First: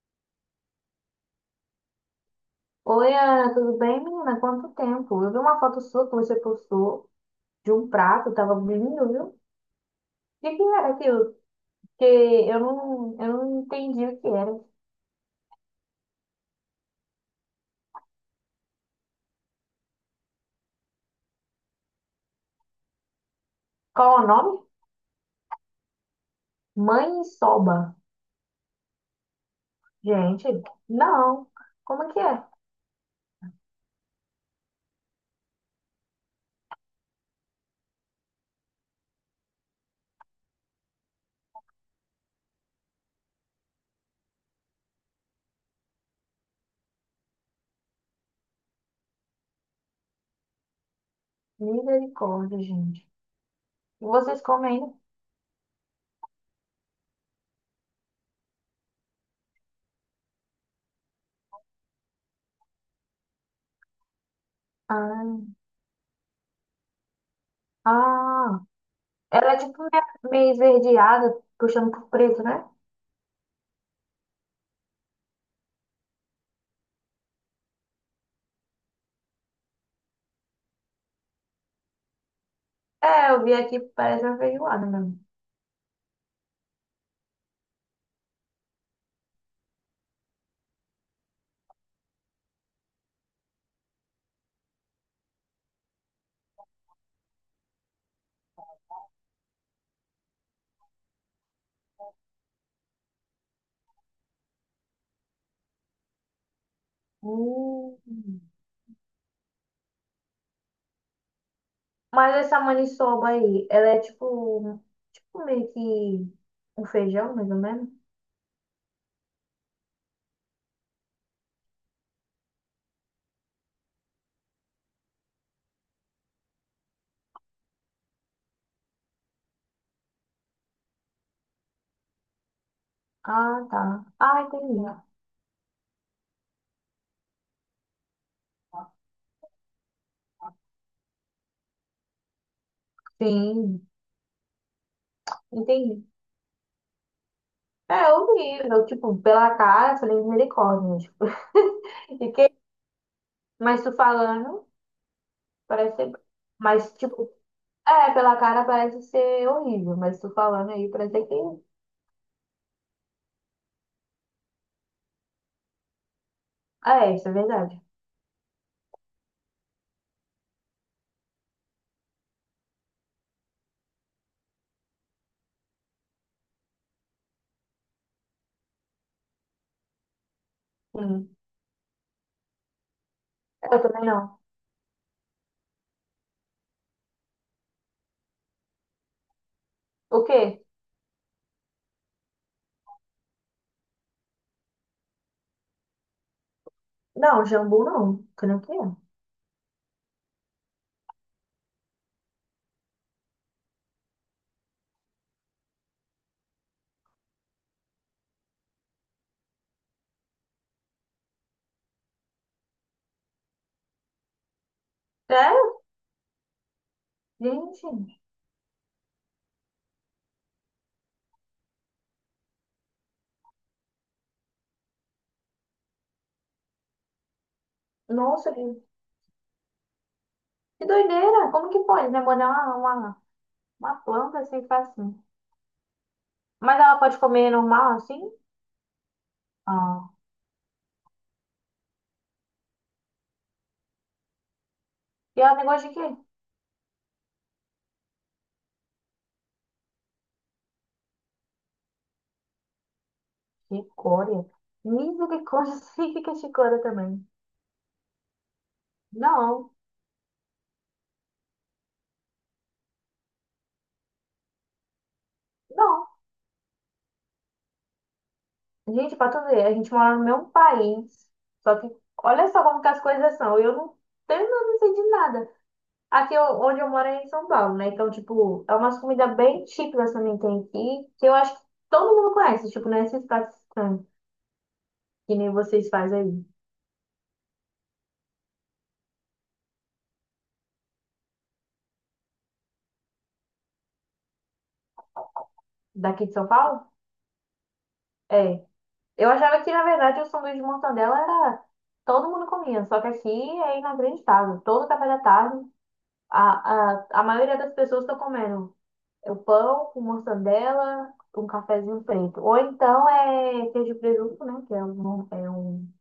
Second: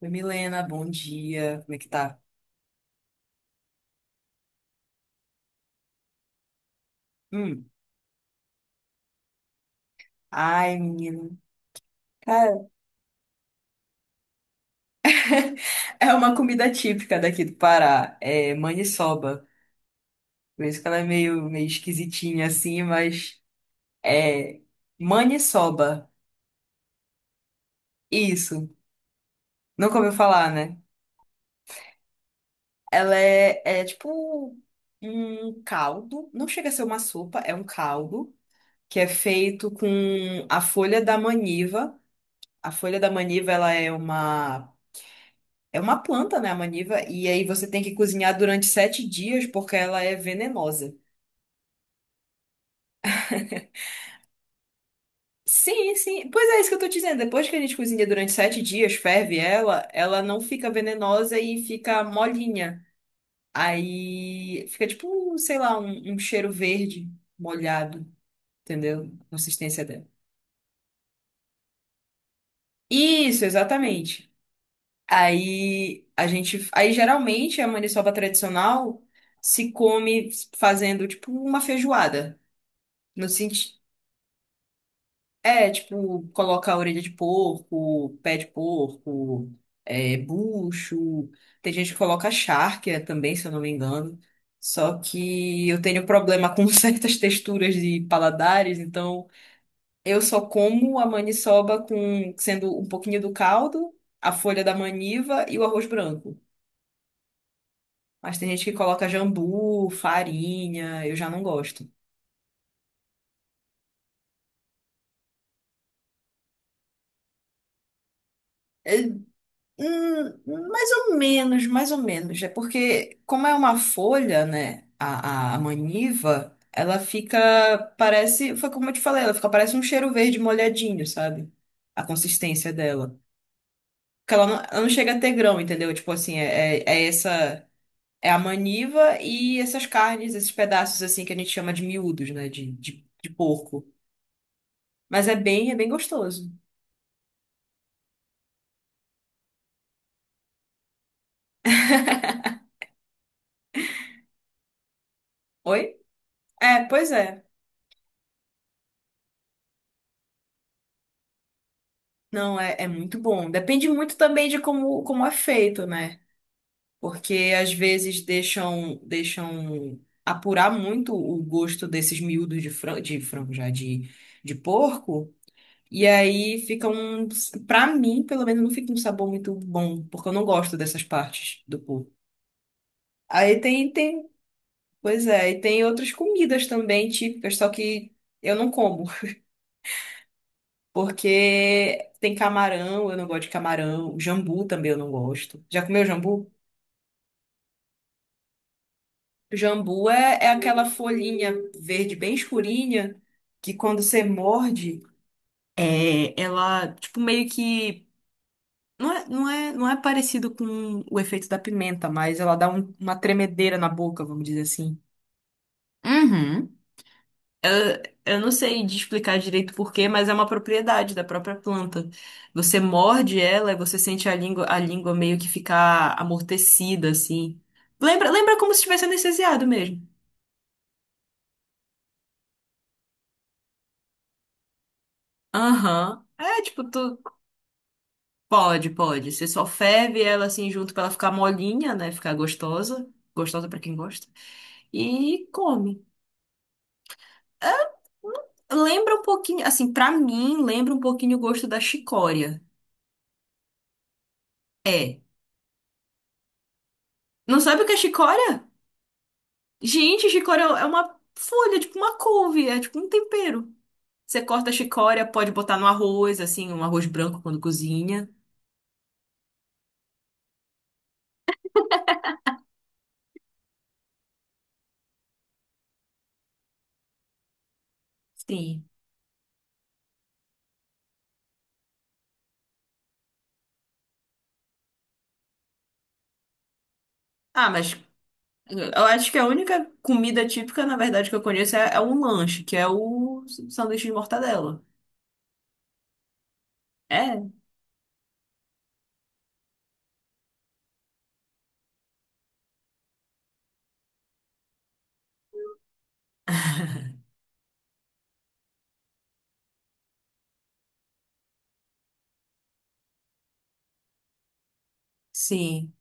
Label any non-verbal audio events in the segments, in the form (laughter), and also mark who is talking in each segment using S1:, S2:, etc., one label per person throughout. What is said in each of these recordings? S1: Oi, Milena, bom dia. Como é que tá?
S2: Oi, Ana, tudo bem, menina? Quanto tempo? Eu vi uma foto sua que você postou
S1: Hum.
S2: de um prato, tava lindo, viu? O que que
S1: Ai,
S2: era aquilo?
S1: menina.
S2: Porque eu
S1: Cara,
S2: não, eu não entendi o que era.
S1: (laughs) é uma comida típica daqui do Pará. É maniçoba. Por isso que ela é meio esquisitinha assim, mas
S2: Qual é o nome?
S1: é maniçoba.
S2: Mãe soba.
S1: Isso. Nunca ouviu
S2: Gente,
S1: falar, né?
S2: não. Como é que é?
S1: Ela é tipo um caldo. Não chega a ser uma sopa, é um caldo que é feito com a folha da maniva. A folha da maniva, ela é uma é uma planta, né, a maniva? E aí você tem que cozinhar durante 7 dias porque ela é venenosa.
S2: Misericórdia, gente. E vocês comem ainda?
S1: Sim, sim. Pois é, isso que eu tô dizendo. Depois que a gente cozinha durante 7 dias, ferve ela não fica venenosa e fica molinha. Aí fica tipo,
S2: Ah,
S1: um, sei lá, um cheiro verde molhado,
S2: ah.
S1: entendeu? A
S2: Ela é tipo
S1: consistência dela.
S2: meio esverdeada, puxando pro preto, né?
S1: Isso, exatamente. Aí a gente. Aí geralmente a maniçoba tradicional se come fazendo tipo uma feijoada. No
S2: É, eu vi
S1: sentido.
S2: aqui, parece uma feijoada mesmo.
S1: É, tipo, coloca a orelha de porco, pé de porco, é, bucho. Tem gente que coloca charque também, se eu não me engano. Só que eu tenho problema com (laughs) certas texturas de paladares, então eu só como a maniçoba com sendo um pouquinho do caldo, a folha da maniva e o arroz branco.
S2: Hum.
S1: Mas tem gente que coloca jambu, farinha, eu já não gosto.
S2: Mas essa maniçoba aí, ela é tipo, tipo meio que um feijão, mais ou menos?
S1: Hum, mais ou menos, mais ou menos. É porque, como é uma folha, né? A maniva, ela fica, parece, foi como eu te falei, ela fica, parece um cheiro verde molhadinho, sabe? A consistência dela.
S2: Ah, tá.
S1: Porque
S2: Ah, entendi.
S1: ela não chega a ter grão, entendeu? Tipo assim, é essa, é a maniva e essas carnes, esses pedaços assim que a gente chama de miúdos, né? De
S2: Sim,
S1: porco. Mas é bem
S2: entendi.
S1: gostoso.
S2: É horrível, tipo, pela cara, eu falei misericórdia, né, tipo. (laughs) E mas tu falando,
S1: Oi?
S2: parece ser...
S1: É,
S2: Mas,
S1: pois
S2: tipo,
S1: é.
S2: é, pela cara parece ser horrível, mas tu falando aí parece que...
S1: Não, é muito bom. Depende muito também de como é feito, né?
S2: Ah, é, isso é
S1: Porque às
S2: verdade.
S1: vezes deixam apurar muito o gosto desses miúdos de frango já, de porco. E aí fica um. Pra mim, pelo menos, não fica um sabor muito bom, porque eu não gosto dessas
S2: Sim.
S1: partes do porco. Aí
S2: Eu
S1: tem,
S2: também
S1: tem.
S2: não.
S1: Pois é, e tem outras comidas também típicas, só que eu não como.
S2: O quê?
S1: Porque tem camarão, eu não gosto de camarão. Jambu também eu não gosto. Já comeu jambu?
S2: Não, jambu não. Que não que é.
S1: Jambu é aquela folhinha verde bem escurinha que quando você morde, é, ela, tipo, meio que. Não é parecido com o efeito da pimenta, mas ela dá uma tremedeira na boca, vamos dizer assim.
S2: É?
S1: Uhum. Eu,
S2: Gente,
S1: eu não sei de explicar direito por quê, mas é uma propriedade da própria planta. Você morde ela e você sente a língua meio que ficar amortecida, assim. Lembra,
S2: nossa,
S1: lembra como se
S2: que
S1: estivesse anestesiado mesmo.
S2: Que doideira! Como que pode, né? Molhar uma planta assim, ficar assim.
S1: Aham. É,
S2: Mas
S1: tipo,
S2: ela pode
S1: tu.
S2: comer normal, assim?
S1: Pode, pode. Você só
S2: Ah.
S1: ferve ela, assim, junto pra ela ficar molinha, né? Ficar gostosa. Gostosa pra quem gosta.
S2: E
S1: E
S2: ela tem gosto de
S1: come.
S2: quê?
S1: É, lembra um pouquinho, assim, pra mim, lembra um pouquinho o gosto da chicória.
S2: Chicória.
S1: É.
S2: Misericórdia, (laughs) significa chicória também.
S1: Não sabe o que é chicória?
S2: Não,
S1: Gente, chicória é uma folha, é tipo uma couve, é tipo um tempero. Você corta a chicória, pode botar no
S2: não.
S1: arroz, assim, um arroz branco quando cozinha.
S2: Gente, pra tu ver, a gente mora no mesmo país. Só que, olha só como que as coisas são. Eu não tenho, eu não sei de nada. Aqui eu- onde eu moro é em São Paulo, né? Então, tipo, é
S1: Sim.
S2: umas comidas bem típicas também que tem aqui, que eu acho que todo mundo conhece. Tipo, não é esses pratos estranhos, que nem vocês fazem aí.
S1: Ah, mas eu acho que a única comida típica, na verdade, que eu conheço é um lanche, que é o sanduíche de mortadela.
S2: Daqui de São Paulo?
S1: É?
S2: É. Eu achava que, na verdade, o sanduíche de mortadela era. Todo mundo comia, só que aqui é inacreditável. Todo café da tarde, a, a maioria das pessoas estão comendo o pão com mortadela, com um cafezinho preto. Ou então é queijo e presunto, né? Que
S1: Sim,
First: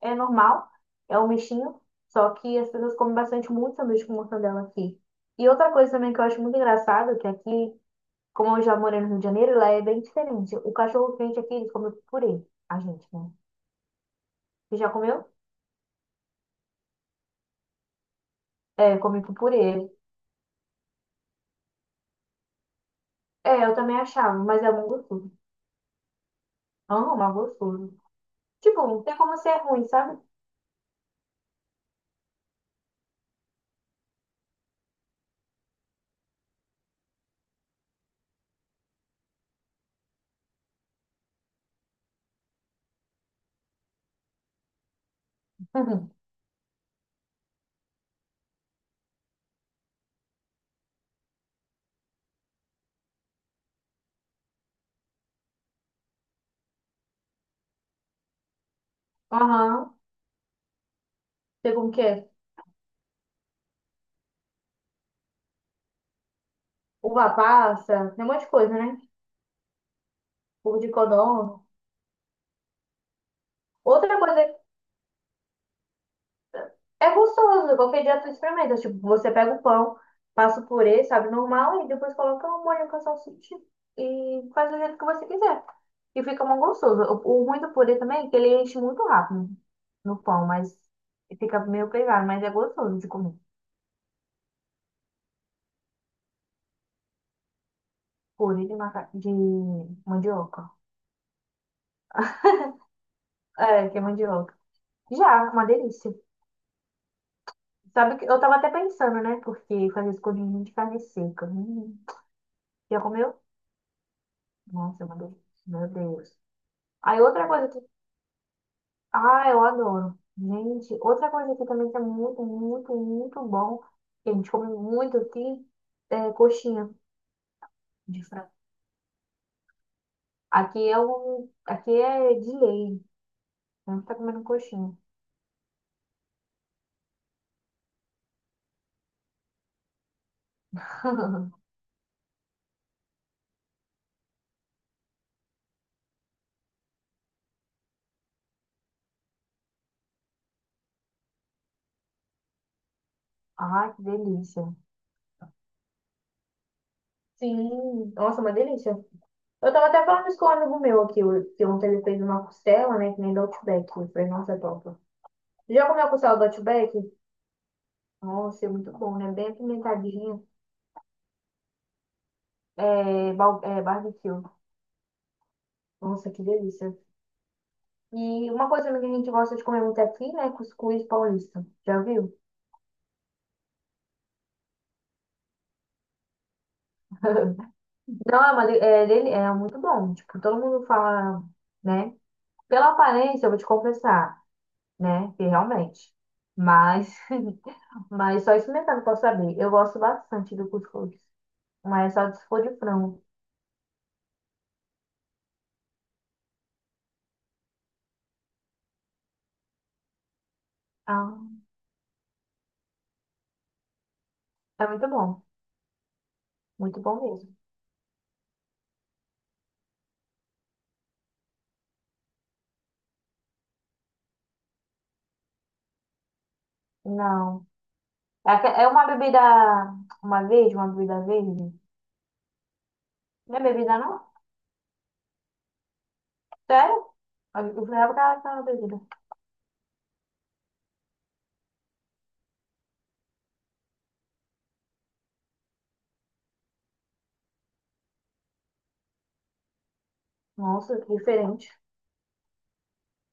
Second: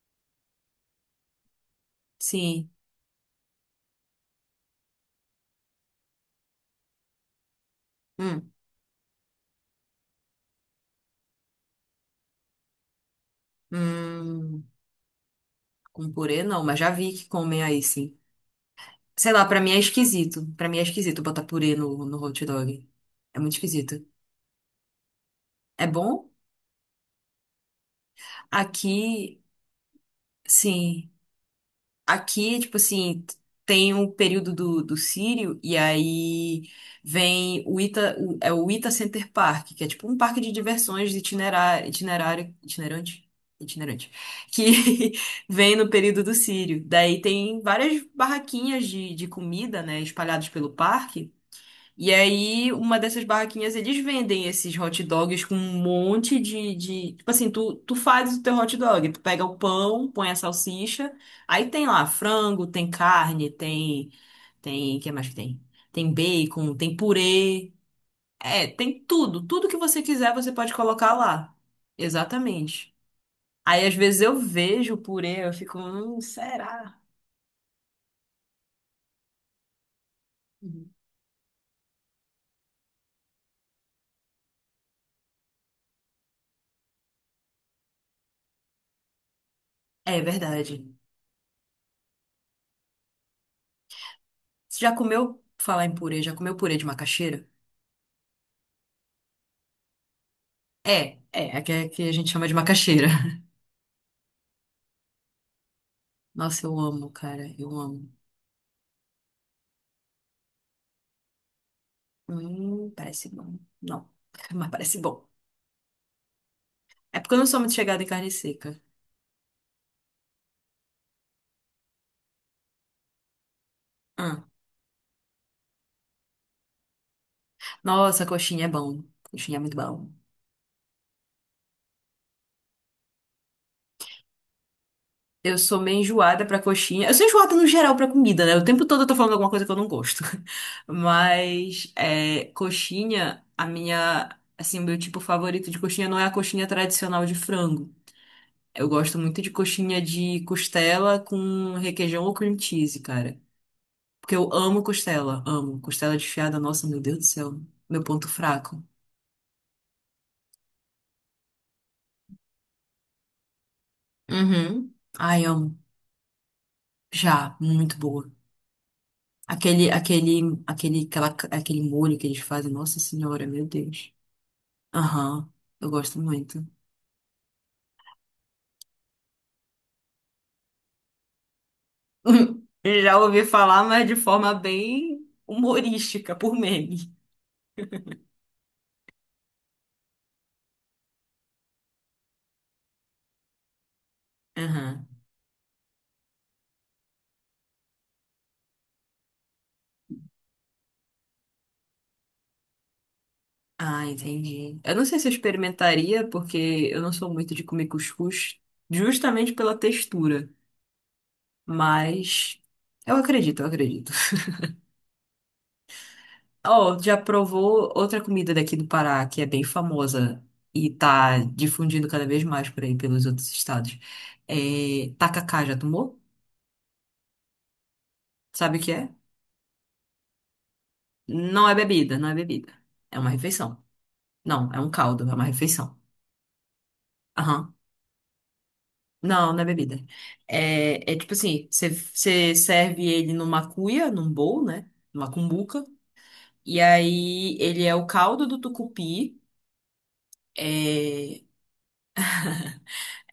S2: é normal, é um mexinho. Só que
S1: sim.
S2: as pessoas comem bastante muito sanduíche com mortadela aqui. E outra coisa também que eu acho muito engraçado, que aqui
S1: Hum,
S2: como eu já morei no Rio de Janeiro, lá é bem diferente. O cachorro quente aqui, eles comem com purê. A gente, né?
S1: hum,
S2: Você já comeu?
S1: com purê não, mas já vi que comem aí, sim.
S2: É, comi
S1: Sei
S2: com
S1: lá, pra
S2: purê.
S1: mim é esquisito. Pra mim é esquisito botar purê no hot dog. É muito
S2: É, eu também
S1: esquisito.
S2: achava, mas é bom gostoso.
S1: É bom?
S2: Ah, mas gostoso. Tipo, não tem como
S1: Aqui.
S2: ser ruim, sabe?
S1: Sim. Aqui, tipo assim, tem o período do Círio, e aí vem é o Ita Center Park, que é tipo um parque de diversões itinerante, itinerante, que (laughs) vem no
S2: Uhum.
S1: período do Círio. Daí tem várias barraquinhas de comida, né, espalhadas pelo parque. E aí, uma dessas barraquinhas, eles vendem esses hot dogs com um monte de. Tipo assim, tu faz o teu hot dog, tu pega o
S2: Aham.
S1: pão, põe a salsicha, aí
S2: Sei
S1: tem
S2: como que
S1: lá
S2: é.
S1: frango, tem carne, tem. Tem. O que mais que tem? Tem bacon, tem
S2: Uva
S1: purê.
S2: passa, tem um monte de
S1: É,
S2: coisa, né?
S1: tem tudo. Tudo que você quiser, você pode
S2: Ovo de
S1: colocar lá.
S2: codorna.
S1: Exatamente. Aí, às
S2: Outra
S1: vezes, eu
S2: coisa
S1: vejo o purê, eu fico. Será?
S2: é gostoso, qualquer dia tu experimenta. Tipo, você pega o pão, passa o
S1: Uhum.
S2: purê, sabe, normal, e depois coloca o molho com a salsicha e faz do jeito que você quiser. E fica muito gostoso. O ruim do purê também é que ele enche muito rápido
S1: É
S2: no pão,
S1: verdade.
S2: mas fica meio pesado, mas é gostoso de comer.
S1: Você já comeu. Falar em purê, já comeu purê de macaxeira?
S2: Purê de, maca... de mandioca.
S1: É, é que a gente chama de macaxeira. (laughs)
S2: É, que é mandioca. Já, uma delícia.
S1: Nossa, eu amo, cara, eu amo.
S2: Sabe que eu tava até pensando, né? Porque fazer escondidinho de carne seca. Hum. Já
S1: Parece
S2: comeu?
S1: bom. Não, (laughs) mas parece
S2: Nossa, é uma
S1: bom.
S2: delícia. Meu Deus.
S1: É
S2: Aí
S1: porque eu não
S2: outra
S1: sou
S2: coisa
S1: muito chegada em carne seca.
S2: ah, eu adoro. Gente, outra coisa aqui também que é muito, muito, muito bom, que a
S1: Ah.
S2: gente come muito aqui, é coxinha de
S1: Nossa,
S2: frango.
S1: coxinha é bom. Coxinha é muito bom.
S2: Aqui é um, aqui é de lei. A gente tá comendo coxinha.
S1: Eu sou meio enjoada pra coxinha. Eu sou enjoada no geral pra comida, né? O tempo todo eu tô falando alguma coisa que eu não gosto. (laughs)
S2: (laughs)
S1: Mas, é, coxinha, a minha. Assim, o meu tipo favorito de coxinha não é a coxinha tradicional de frango. Eu gosto muito de coxinha de costela com requeijão ou cream cheese, cara.
S2: Ai, que
S1: Porque eu
S2: delícia.
S1: amo. Costela desfiada, nossa, meu Deus do céu. Meu
S2: Sim,
S1: ponto
S2: nossa, uma
S1: fraco.
S2: delícia. Eu tava até falando isso com um amigo meu aqui, o- que ontem ele fez uma costela, né, que nem do Outback. Eu falei, nossa, é top.
S1: Uhum. Ai, amo.
S2: Já comeu a costela do Outback?
S1: Já, muito boa.
S2: Nossa, é muito bom, né? Bem
S1: Aquele, aquele,
S2: apimentadinha.
S1: aquele, aquela, aquele molho que eles fazem, nossa
S2: É,
S1: senhora,
S2: bal-
S1: meu
S2: é
S1: Deus.
S2: barbecue.
S1: Aham, eu gosto
S2: Nossa, que
S1: muito.
S2: delícia. E uma coisa que a gente gosta de comer muito aqui, né? Cuscuz paulista. Já viu?
S1: (laughs) Já ouvi falar, mas de forma bem humorística, por meme.
S2: (laughs) Não, é, uma, de- é, dele- é muito bom. Tipo, todo mundo fala, né? Pela aparência, eu vou te confessar,
S1: Aham.
S2: né? Que realmente. Mas, (laughs) mas só experimentando posso saber. Eu gosto bastante do cuscuz. Mas só se for de frango.
S1: Ah, entendi. Eu não sei se eu experimentaria, porque eu não sou muito de comer cuscuz, justamente pela textura.
S2: Ah,
S1: Mas eu acredito, eu acredito. (laughs)
S2: é muito bom.
S1: Oh,
S2: Muito
S1: já
S2: bom mesmo.
S1: provou outra comida daqui do Pará, que é bem famosa e tá difundindo cada vez mais por aí pelos outros estados. É tacacá, já tomou?
S2: Não. É, aque-
S1: Sabe o
S2: é
S1: que
S2: uma
S1: é?
S2: bebida. Uma verde, uma bebida
S1: Não
S2: verde.
S1: é bebida, não é bebida. É uma
S2: Não é
S1: refeição.
S2: bebida, não?
S1: Não, é um caldo, é uma refeição.
S2: Sério? Eu
S1: Aham.
S2: eu jurava que era aquela bebida.
S1: Não, não é bebida. É tipo assim, você serve ele numa cuia, num bowl, né? Numa cumbuca. E aí ele é o caldo do tucupi.
S2: Nossa, que
S1: É,
S2: diferente.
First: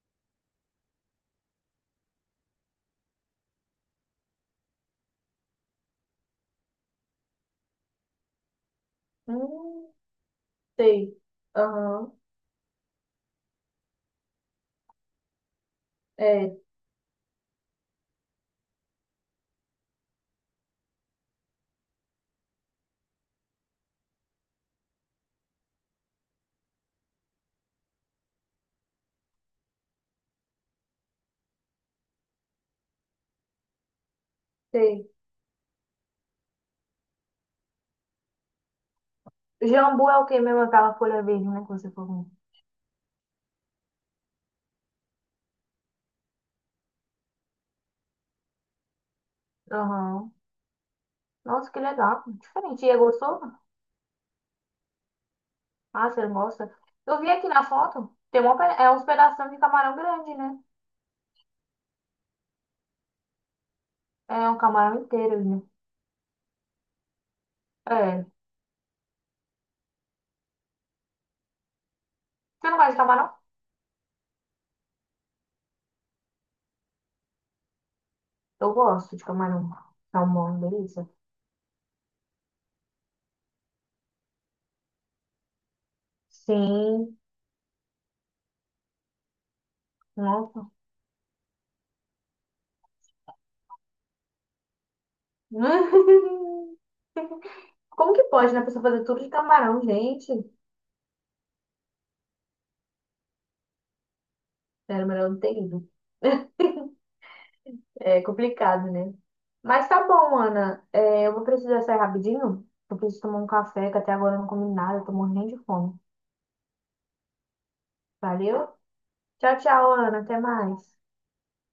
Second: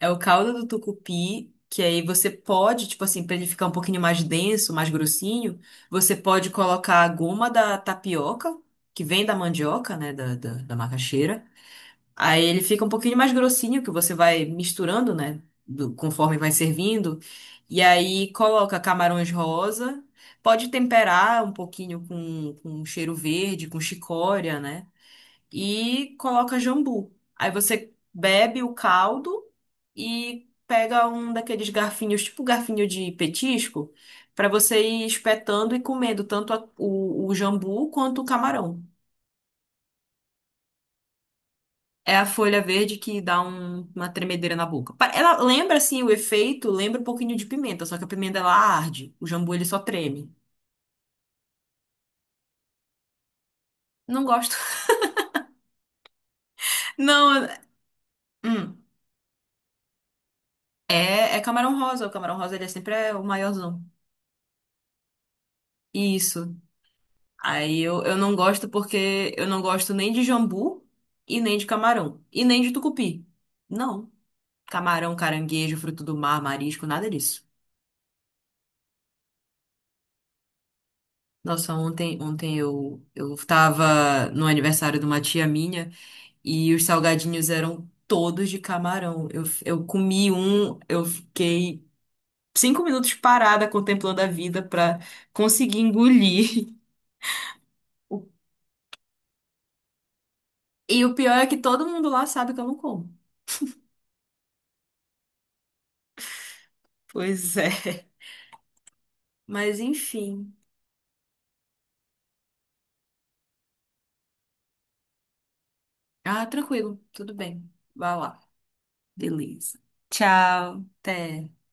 S1: é o caldo do tucupi que aí você pode, tipo assim, pra ele ficar um pouquinho mais denso, mais grossinho, você pode colocar a goma da tapioca, que vem da
S2: Hum,
S1: mandioca, né? Da
S2: sei.
S1: macaxeira.
S2: Aham.
S1: Aí ele fica um pouquinho mais grossinho, que você vai misturando, né? Conforme vai
S2: É,
S1: servindo. E aí coloca camarões rosa. Pode temperar um pouquinho com, um cheiro verde, com chicória, né? E coloca jambu. Aí você bebe o caldo e pega um daqueles garfinhos, tipo garfinho de petisco, para você ir
S2: sei.
S1: espetando e comendo tanto o jambu quanto o camarão.
S2: Jambu é o que mesmo? Aquela folha verde, né? Que você
S1: É a
S2: falou.
S1: folha verde que dá uma tremedeira na boca. Ela lembra, assim, o efeito, lembra um pouquinho de pimenta, só que a pimenta ela arde, o jambu ele só treme.
S2: Aham. Nossa, que legal. Diferente. E é gostoso?
S1: Não gosto.
S2: Ah, você gosta?
S1: (laughs)
S2: Eu vi aqui
S1: Não,
S2: na foto. Tem uma,
S1: hum,
S2: pe- é uns pedaços de camarão grande, né?
S1: é camarão rosa, o camarão rosa ele é sempre é o maiorzão.
S2: É um camarão inteiro, ali, né?
S1: Isso. Aí eu
S2: É.
S1: não gosto porque eu não gosto nem de jambu e nem de camarão. E nem
S2: Você
S1: de
S2: não gosta de
S1: tucupi.
S2: camarão?
S1: Não. Camarão, caranguejo, fruto do mar, marisco, nada disso.
S2: Eu gosto de camarão. Salmão, delícia.
S1: Nossa, ontem, ontem eu tava no aniversário de uma tia minha. E os
S2: Sim.
S1: salgadinhos eram todos de camarão. Eu comi
S2: Nossa.
S1: um, eu fiquei 5 minutos parada contemplando a vida pra conseguir engolir. (laughs)
S2: (laughs) Como
S1: O-
S2: que pode, né? A pessoa fazer tudo de camarão, gente?
S1: E o pior é que todo mundo lá sabe que eu não como.
S2: Era melhor não ter ido.
S1: Pois é.
S2: É complicado, né?
S1: Mas
S2: Mas tá bom,
S1: enfim.
S2: Ana. É, eu vou precisar sair rapidinho. Eu preciso tomar um café, que até agora eu não comi nada, eu tô morrendo de fome.
S1: Ah, tranquilo, tudo bem. Vai lá.
S2: Valeu? Tchau,
S1: Beleza.
S2: tchau, Ana. Até
S1: Tchau.
S2: mais.
S1: Até.